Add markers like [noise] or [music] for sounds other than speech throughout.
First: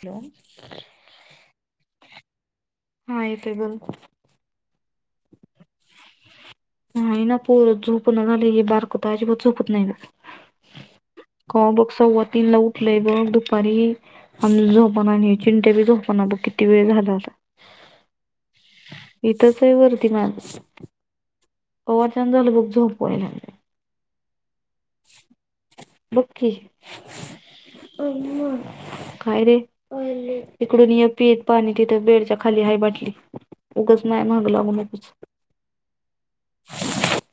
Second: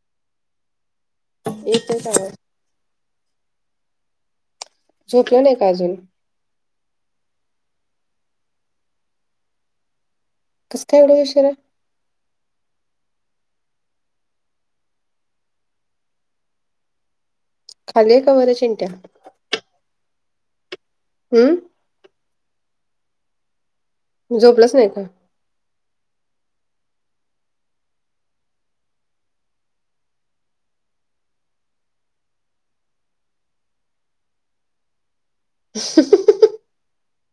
Hello. इल ते सगळं. हा येतयं [unintelligible] झोपलं नाही का अजून? नाही ना पोर झुपण झालया हे बारक तर अजिबात झोपत नाही अगं. कस काय एवढं उशिरा? हो बघ सवा तीनला उठले बघ दुपारी. आम झोप नाही चिंट्या बी झोपना ब किती वेळ झाला आता. खाली आहे का वर आहे चिंट्या? इथंच आहे वरती मान हम्म कावाचान झालं बघ झोपयला- तू झोपलंच नाही का? बघ की काय रे इकडून य पीेत पाणी तिथं बेडच्या खाली आहे बाटली उगच नाहीय माग लागू नको. हा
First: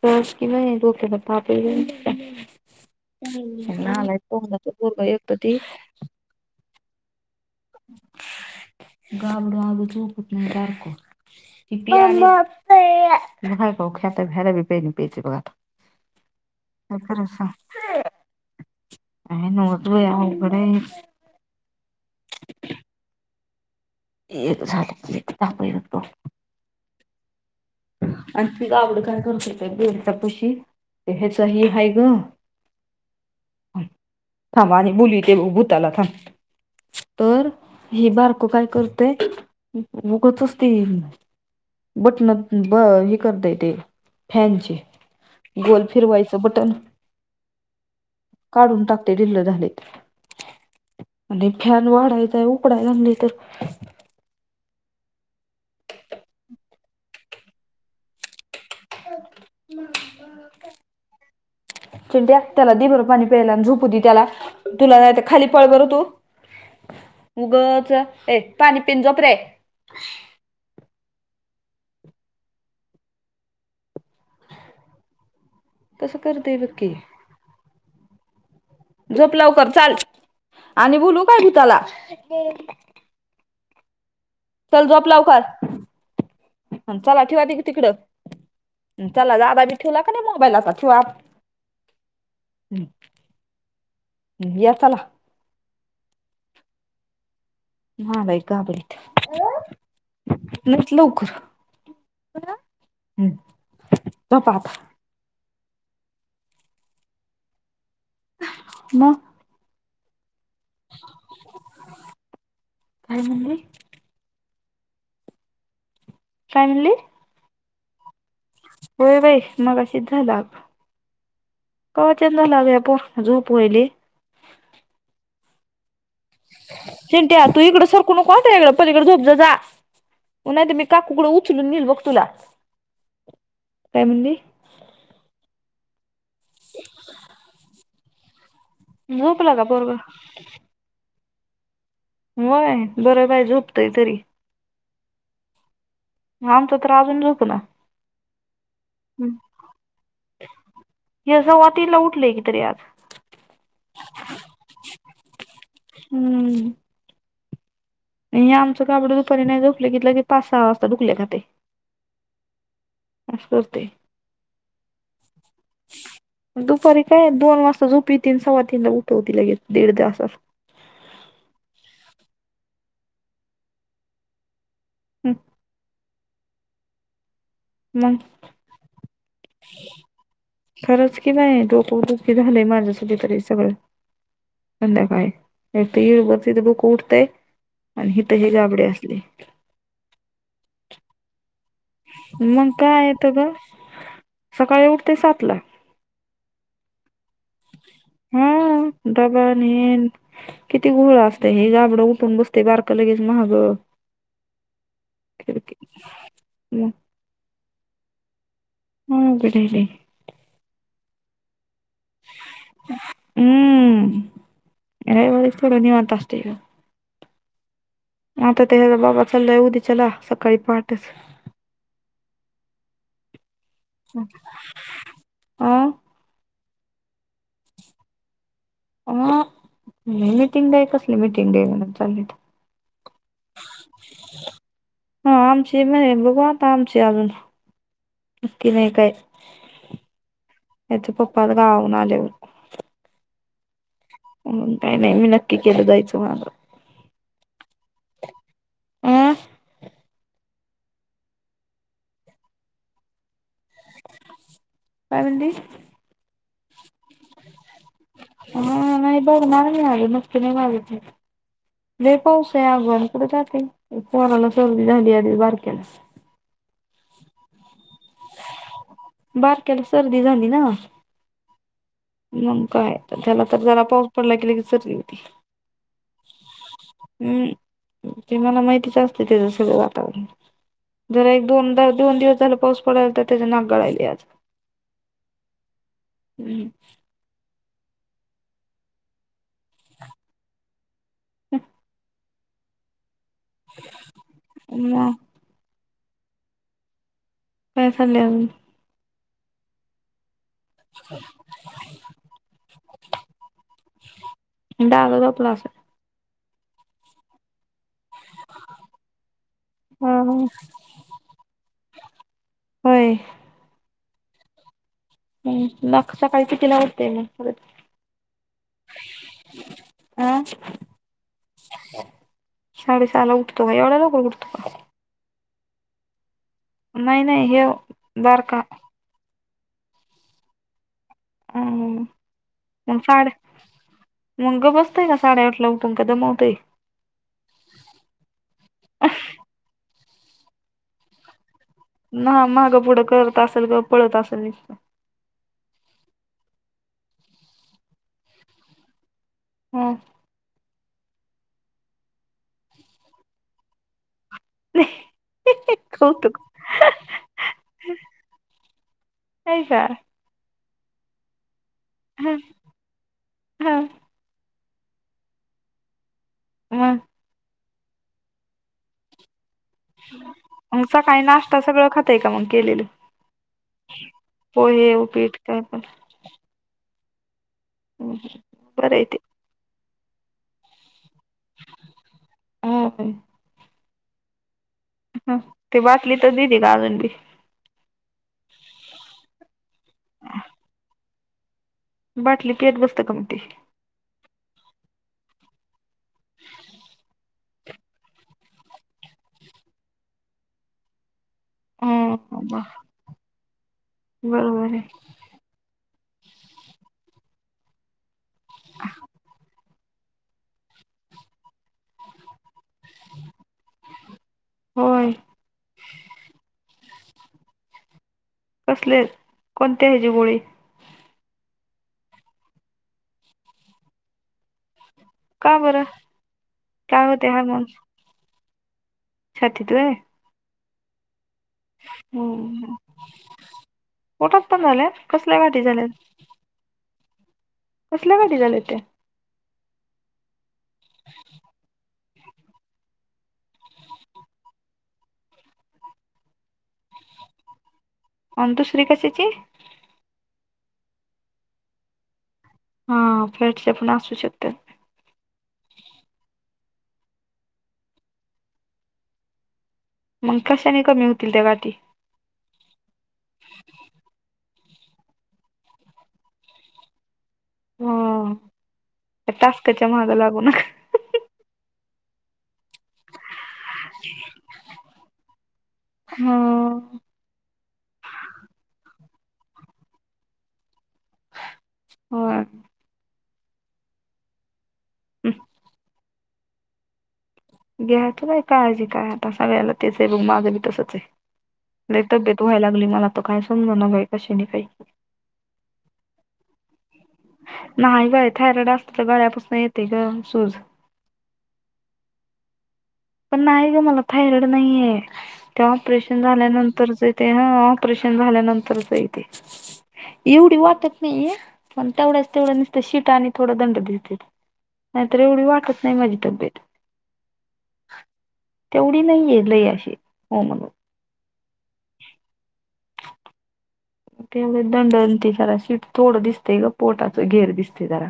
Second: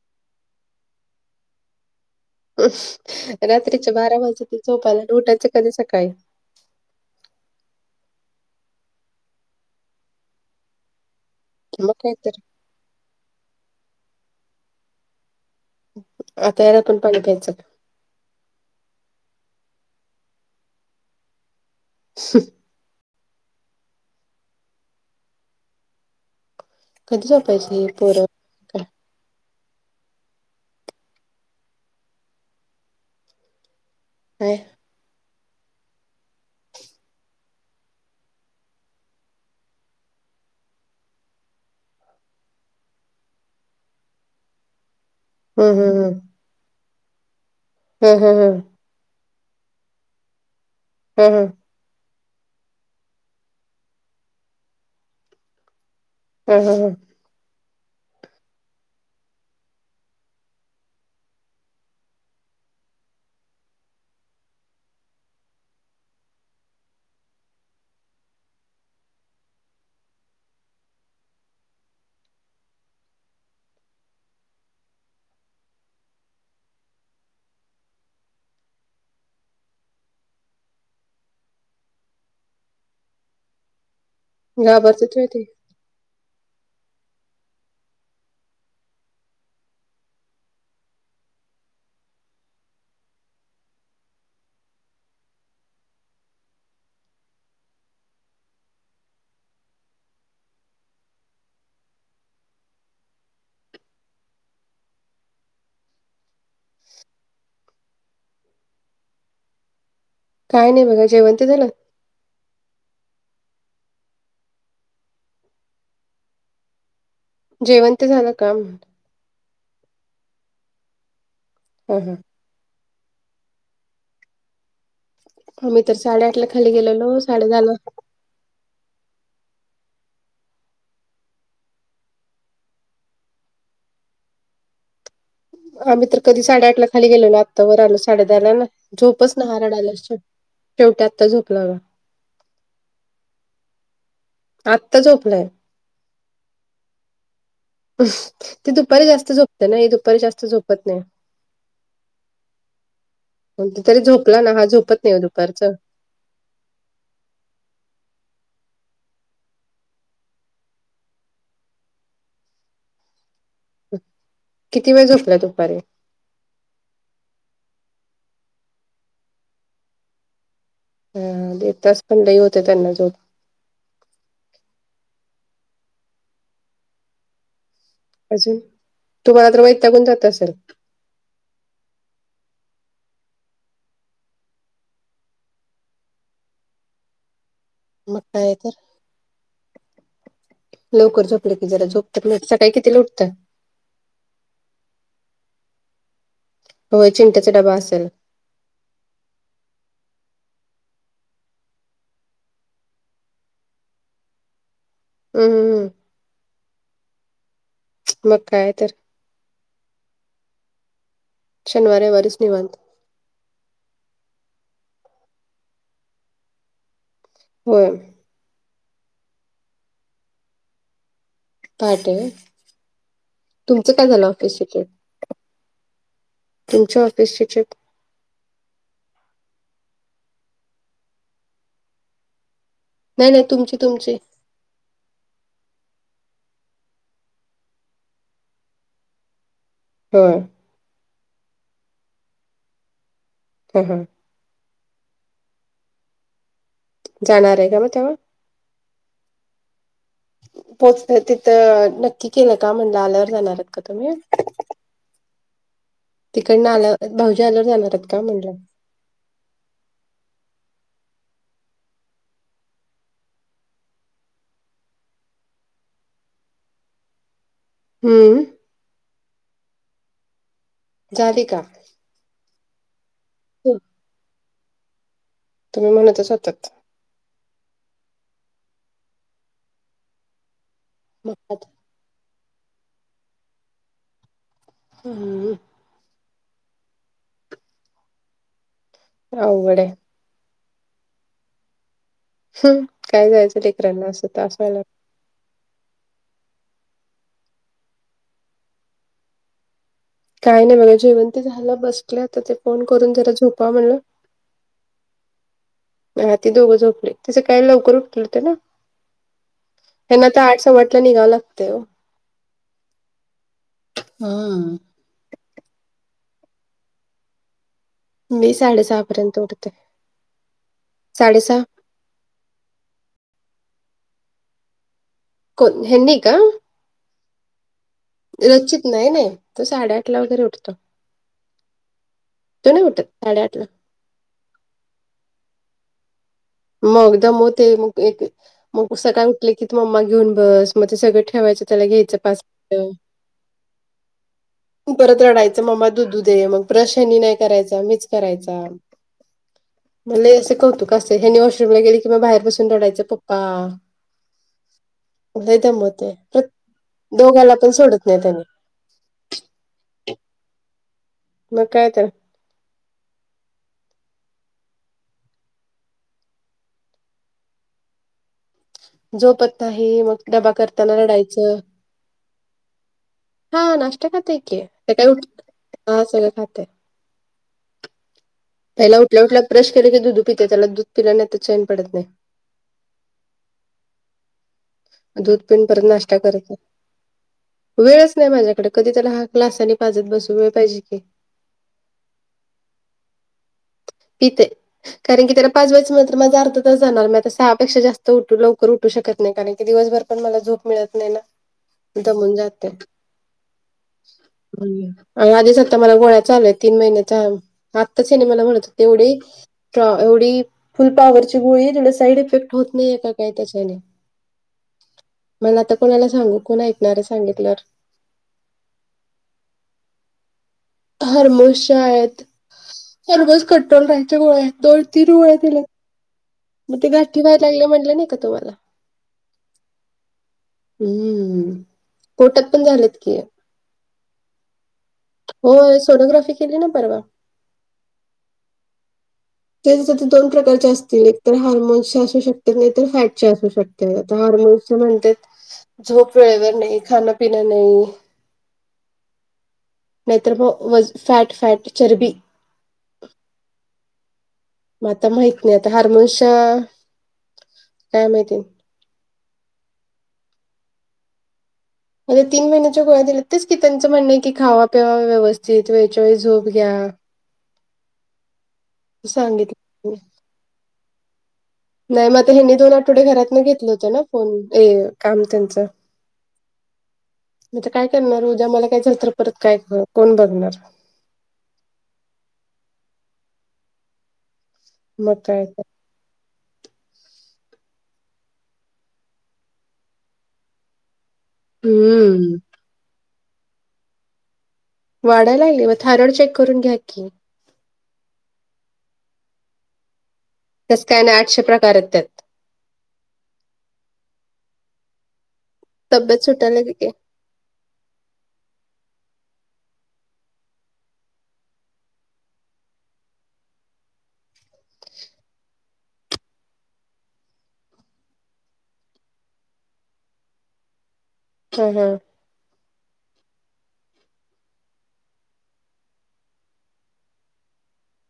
बस कि नाही डोकेल ताप आहे बै रात्रीच्या यांना बारा वाजतात पोरगा ऐकत झोपायला आणि ऐक पोरगं उठायचं ते कधी सकाळी. घाबरून अजून झोपत नाही बारकं य मग काय तर. का खित भेर बी पेन पज बघा आता याला पण पाणी प्यायचं काय नवच बाई अवघड आहे. ह्. एक झाले की एक तप आहे कधी झोपायचं हे पोरं? ग आवड काय करत बेळ त्या पशी ते ह्याच ह ह ग काय? थांब आणि बुली ते भूताला थांब तर ही बारकं काय करते उगतच ते ये बटन हे करता येते फॅनचे हम्म गोल हम्म हम्म. फिरवायचे बटन हम्म हम्म हम्म. काढून टाकते दिल्ल झालेत हम्म आणि हम्म. फॅन वाढायचाय उकडायला नाही तर हा हा हा,, चिंड्या त्याला दे बर पाणी प्यायला झोप दे त्याला तुला नाही खाली पळ बरं तू उगच ए पाणी पिऊन रे कसं करते बघ की झोप लवकर चाल आणि बोलू काय भूताला चल जोप घाबरतेत व्हय ते? लावकर चल आ ठेवा त तिकडं चला दादा बी ठेवला का नाही मोबाईलचा ठेवा ह् ह् या चला,, हा बाई गाबळीत लाहीत लवकर ह् त झोपा आता. मग काय नाही बघा जेवन तीन झालं? काय म्हणली? काय म्हणली? जेवंण ते झालं काय म्हणल? होय बाई मगाशीच झालं आगं. कवा हम्म. झालं अगं या पोरांना झोपवले. आ मी तर साडेआठ ला खाली गेलेलो साडे दहा ला क कोणत पलीकडे झोपज जा नाही तर मी काकूकडं उचलून नेल बघ तुला काय म्हणली आम्ही तर कधी साडेआठला खाली गेलो ना आत्ता ववर आलो साडे दारला ना झोपच नाही झोपला का हा पोरगा रडाल- शेवट्या अता झोपलं ग होय बरं बाय झोपतोय तरी आत्ता झोपलाय. आमच तर अजून झोप ना. ते दुपारी जास्त झोपते ना दुपारी जास्त झोपत नाही. ते तरी आज. तरी झोपला ना हा झोपत नाही दुपारचं. हम्म नाही आमंच गाबड दुपारी नाही झोपलं कि लगे पाच सहा वाजता दुखल्या खाताय. अस. किती वेळ झोपलाय दुपारी. दुपारी काय दोन वाजता झोपवती तीनसव्वा तीनला उठवती लगेच दीड वाजता. हा दड तास पण लही होते त्यांना जो. हम् अजून तुम्हाला तर वैतागून पण जात असेल. खरंच की नाही डोकदुखी की झालंय माझ्यासाठी तरी सगळं. हित यीळभर तीच डोकं उटतय. मग काय तर.... लवकर झोप जरा झोप तरं होत्या. मग सकाळी कितीला काय उठताय? येतं ग सकाळी उठते सातला होय चिंट्याचा डबा असलं. हा डबा आणि हेन किती घोळ असत हे गाबडं उठून बसतयं बारक लगेच मागं. हम्म क हम्म, हम्म. ह मग काय तर मगं अवघड आहे लय. शनिवार, रविवारीच निवांत हम्म. रविवारीच थोडं निवांत असते बघ. होयं. आता त्याचा बाबा चाललाय उद्याच्याला सकाळी पहाटच. पहाटे व्हय, तुमचं काय झालं ऑफिस [unintelligible] अ तुमच्या ऑफिसची प. अ मिटिंग द कसली मिटिंग दे म्हणून चाललीत. नाही नाही तुमची तुमची. हा आमची भी हाय बघू आता आमची अजून. नक्की नाय काय. होय. त्याचे पप्पा आज गावावरून आल्यावर. ह हा म्हणून काही नाही मी नक्की केलं जायचं माझं. जाणार आहे का मग तेव्हा हं पोहोचत तिथं नक्की केलं का म्हणलं आल्यावर जाणारात का तुम्ही काय म्ही तिकडनं आल्या भाऊजी आल्यावर जाणारात का म्हटलं हा नाही बघ मार नाही आ नुस्ती नाही मार जे पाऊस आहे अगनक जाते फराला सर्दी झाली आधी बारक्याला हम्म बारक्याला सर्दी झाली ना. झाली का? मग काय त्याला तर जरा पाऊस पडला की लगेच सर्दी होती. तुम्ही म्हणतच होतात. हम्म ते मला माहितीच असत त्याचं सगळं वातावरण. जरा एक मग दोनदा दोन दिवस झाला पाऊस पडायलय तर त्याचे नाक गळायलयं आज. [unintelligible] हम्म अवघड आहे. [unintelligible] काय जायचं लेकरांना असं त्रास व्हायला मग काय खाल्ले अजून? काय नाही बघा जेवण ते झालं, बसले आता ते फोन करून जरा झोपावं म्हणलं. दादा झोपला असल? होय ते दोघं झोपले, ते सकाळी लवकर उठ ले ते ना, हा त्यांना हा. आता आठ सव्वा आठला निघावं लागतंय ओ. होय? हा. नाख सकाळी कितीला उठलेलं [unintelligible] मी साडेसहा पर्यंत उठते, हा साडेसहा साडेसहाला उठतो का, एवढ्या लवकर उठतो का? कोण ह्यांनी का? नाही नाही, ह्यो बारका? रचित नाही नाही, तो साडेआठला वगैरे उठतो, अं तो नाही मग उठत. साड्या साडेआठला मग गप बसतंय का साडेआठ ला उठून, का दमवतंय? मग दमवतंय, मग एक मग पु सकाळी उ ठल की तु मम्मा घेऊन बस, मग ते सगळं ठेवायचं त्याला घ्यायचं पाच ह मागं पुढं मिनिटं करत असेल ग पळत असेल निस्त. परत रडायचं मग्मा दुधू दे, मग ब्रश ह्यानी नाही करायचा मीच करायचा, हं म लय ह्याचं कौतुक अस त ह्यांनी वॉशरूमला गेली की, म बाहेर बसून रडायचं पप्पा. लय दमवतंय कौतुक प्र, दोघाला पण सोडत नाही त्याने. हाय का मग कायतर. [unintelligible] हं झोपत नाही, मग डबा मग करताना सकाळी रडायचं. नाश्ता सगळं खाताय का मग केलेलं हा नाश्ता खाते की पोहे ते काय, उपीट पण हा सगळं खाते. [inaudible] पहिला आहे ते उठल्या उठल्या ब्रश केले की दुधू पितंय, त्याला दूध पिलं नायतर चैन पडत नाही हे बाई दूध पिऊन ते परत बाटली नाश्ता तर करतं. दिली का अजून बी वेळच नाही माझ्याकडे, कधी त्याला हा ग्लासानी पाजत बसू, वेळ पाहिजे की. बाटली पेत बसतं का मग ते? पितंय. कारण की त्याला पाजवायच म्हणजे माझा अर्धा तास जाणार, मी आता सहापेक्षा जास्त उठू लवकर उठू शकत नाही कारण की दिवसभर पण मला झोप मिळत नाही ना. मी हं दमून ब- जाते, बरोबर आहे बाई. आणि आधीच आता मला गोळ्या चालू आहेत, तीन महिन्याचा आत्ता ह्यानी मला म्हणत होते, एवढी का एवढी फुल पॉवरची गोळी आहे, तुला साईड इफेक्ट होत नाहीे का काय त्याच्याने? होय मला आता कोणाला सांगू, कोण ऐकणार आहे सांगितल्यावर. कसली, कोणते ह्याचे गोळी? हर्मोसच्या आहेत, हर्मोस कट्टोल राहायच्या गोळ्या आहेत, दोन तीन गोळ्या का दिल्यात. बरं मग ते काय गाठी होते व्हाय हार्मोन लागले म्हटले नाही का तुम्हाला? छातीत होय हम्म पोटात पण हम्म झालेत की पोटात पण झालेल्या होय सोनोग्राफी केली ना परवा कसल्या गाठी झाल्या त्या तेच ते दोन प्रकारचे असतील एक तर हार्मोन्सच्या असू शकत तर नाही तर हार्डच्याअसू शकतात हार्मोन्स म्हणतायत झोप वेळेवर नाही खाणपिण नाही अन दुसरी कशाची नाही तर मग वज फॅट फॅट चर्बी हा आ फॅटसच्या पण असु शेकत्यात म आता माहित नाही आता हार्मोन्सच्या काय माहिती मग कशानी कमी होतील त्या गाठी मला तीन महिन्याच्या गोळ्या दिल्या तेच की त्यांचं म्हणणं आहे की खावा पिवा व्यवस्थित वेळच्या वेळीस झोप घ्या हा अ या टासकच्या सांगितलं मागे लागून [unintelligible] नाही मग हनी दोन आठवडे घरात नाही घेतलत तेना फोन पॅ काम त्यांच ह म आता काय करणार ऊदया मला काय झाला तर परत काय कोण बघणार हो मग हं, काय तर घ्या की बाई काळजी काय आता सगळ्याला तेच आहे बघ माझ्बी तसच आहे लया हम्म तब्येत व्हाय लागली मला तर काय समज न बाई कशा नी काय वाढालागली म थारड चेक करून घ्या की नाही बाई थायरॉइड असत तर गळ्यापासून येते ग सूज तस काय नाही आठशे प्रकार आहेत त्यात पण नाही ग मला थाैरड नाहीये ते ऑपरेशन तब्येत सुटायला लागली की झाल्यानंतरचे ते ह ऑपरेशन झाल्यानंतरचय तेे एवढी वाटत नाही ये पण तेवढ्याच तेवढं नसत शीट आणि थोडा दंड दिसतेत नाहीतर एवढी वाटत नाही माझी तब्येत तेवढी नाही आहे लय अशी हो म्हणून हम हम तेवढे दंडते जरा शीट थोडं दिसते ग पोटाचं घेर दिसते जरा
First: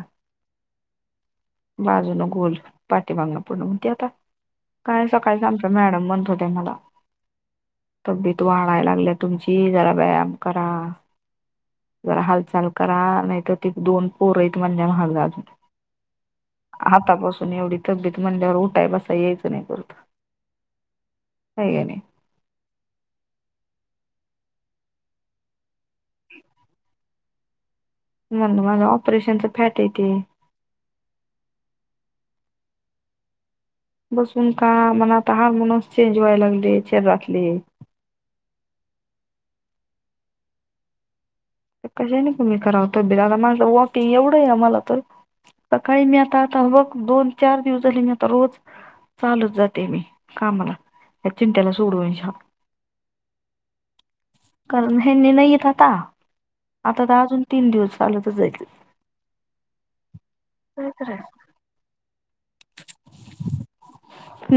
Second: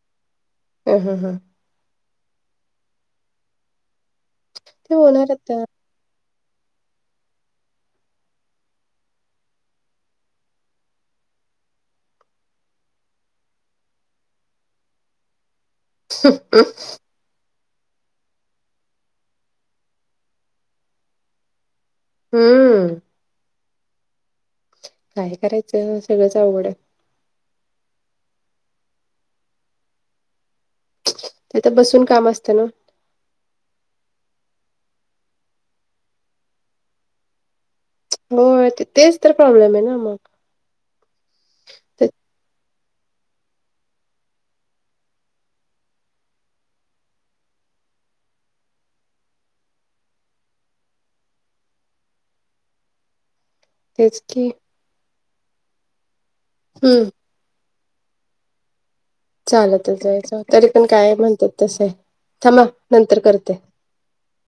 ह ह हां बाजून गोल पाठीमागण पूर्ण म्हणती आता ते काय होणार सकाळीच आता आमचा मॅडम म्हणत होत्या त्या मला तब्येत वाढायला लागल्या तुमची जरा व्यायाम करा जरा हालचाल करा नाही तर तिथ दोन पोरं आहे महागा अजून सूक आतापासून एवढी तब्येत म्हंल्यावर उठाय बसा यायचं नाही परत हय कनी हम्म काय करायचं सगळंच आवड आहे म माझ ऑपरेशनच फॅट येते त्या तर बसून काम असतं ना बसून का मनात हार्मोनस चेंज व्हायला लागले शरीरातले होय तेच तर प्रॉब्लेम आहे ना मग ते कशाने कमी करावा तब्येत आता माझ वॉकिंग एवढं आहे मला तर सकाळी मी आता आता बघ दोन चार दिवस झाले मी आता रोज चालूच जाते मी कामाला त्या चिंट्याला सोडून शान तेच की कारण हेनी नाहीयेत आता आता हम्म तर अजून तीन दिवस चालत जायचे चालतच जायच तरी पण काय म्हणतात तस आहे थांबा नंतर करते हम्म